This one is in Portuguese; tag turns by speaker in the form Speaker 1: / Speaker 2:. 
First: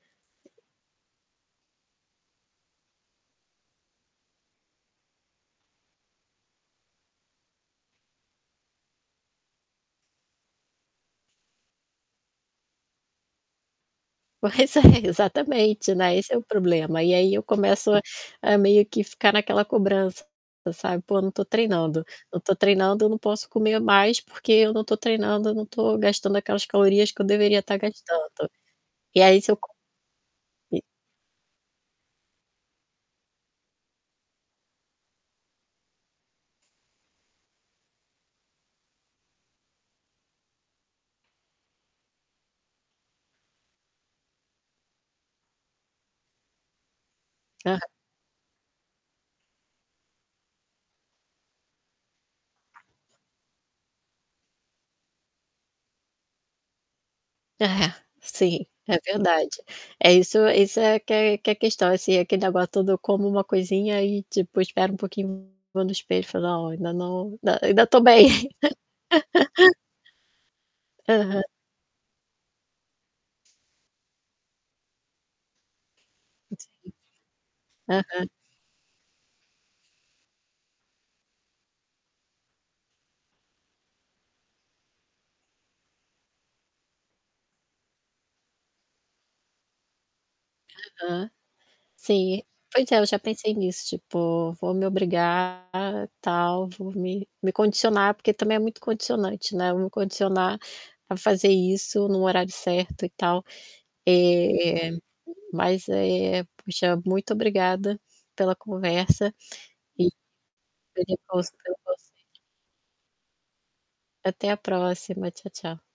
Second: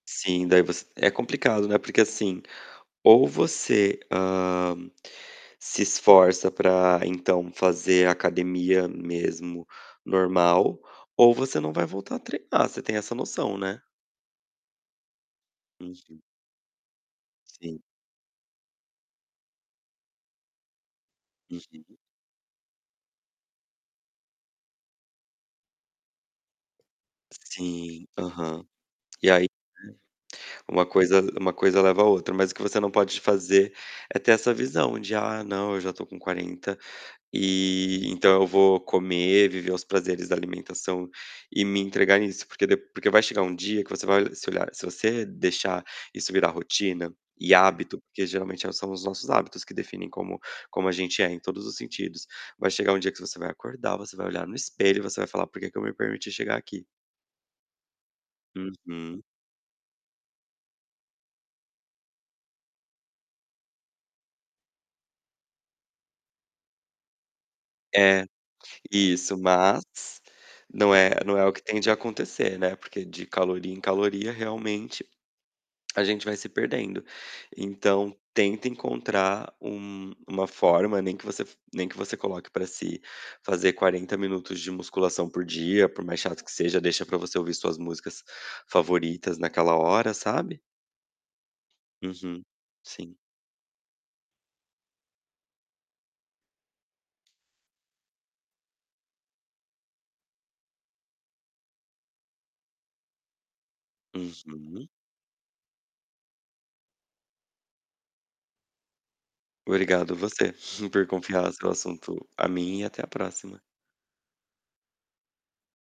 Speaker 1: Sim, daí você é complicado, né. Porque assim, ou você, hã, se esforça para então fazer academia mesmo normal, ou você não vai voltar a treinar, você tem essa noção, né.
Speaker 2: Pois é, exatamente, né.
Speaker 1: Uhum.
Speaker 2: Esse é o problema. E aí eu
Speaker 1: Sim.
Speaker 2: começo a a meio que ficar naquela cobrança, sabe. Pô, não tô
Speaker 1: Uhum.
Speaker 2: treinando. Não tô treinando, eu não posso comer mais. Porque eu não tô treinando, eu não tô gastando aquelas calorias que eu deveria tá
Speaker 1: Sim,
Speaker 2: gastando.
Speaker 1: aham.
Speaker 2: E
Speaker 1: E
Speaker 2: aí
Speaker 1: aí,
Speaker 2: se eu co E
Speaker 1: uma coisa uma coisa leva à outra, mas o que você não pode fazer é ter essa visão de: "Ah, não, eu já tô com 40 e então eu vou comer, viver os prazeres da alimentação e me entregar nisso", porque dep porque vai chegar um dia que você vai se olhar se você deixar isso virar rotina e
Speaker 2: Aha
Speaker 1: hábito, porque geralmente são os nossos hábitos que definem como como a gente é em todos os sentidos, vai chegar um dia que você vai acordar, você vai olhar no espelho e você vai falar: "Por que que eu me permiti chegar aqui?"
Speaker 2: É, sim, é
Speaker 1: Uhum.
Speaker 2: verdade. É isso isso é que é que é a questão, assim, aquele negócio todo, eu como uma coisinha e tipo espero um pouquinho, vou no espelho e falo: "Ó, ainda não, inda eu ainda tô
Speaker 1: É,
Speaker 2: bem".
Speaker 1: isso, mas não é não
Speaker 2: Aham.
Speaker 1: é o que tem de acontecer, né, porque de caloria em caloria, realmente, a gente vai se perdendo. Então
Speaker 2: Aham.
Speaker 1: tenta encontrar um uma forma, nem que você f nem que você coloque pra si fazer 40 minutos de musculação por dia, por mais chato que seja, deixa para você ouvir suas músicas favoritas naquela hora, sabe.
Speaker 2: Aham. Sim,
Speaker 1: Uhum,
Speaker 2: pois é, eu
Speaker 1: sim.
Speaker 2: já pensei nisso, tipo, vou me obrigar, tal, vou me, me condicionar, porque também é muito condicionante, né. Vou condicionar para fazer isso num horário certo e tal.
Speaker 1: Uhum.
Speaker 2: Eh, mas, eh, puxa, muito obrigada pela conversa e
Speaker 1: Obrigado você por
Speaker 2: pelo con
Speaker 1: confiar seu
Speaker 2: pelo conselho.
Speaker 1: assunto a mim e até a próxima.
Speaker 2: Até a próxima. Tchau, tchau.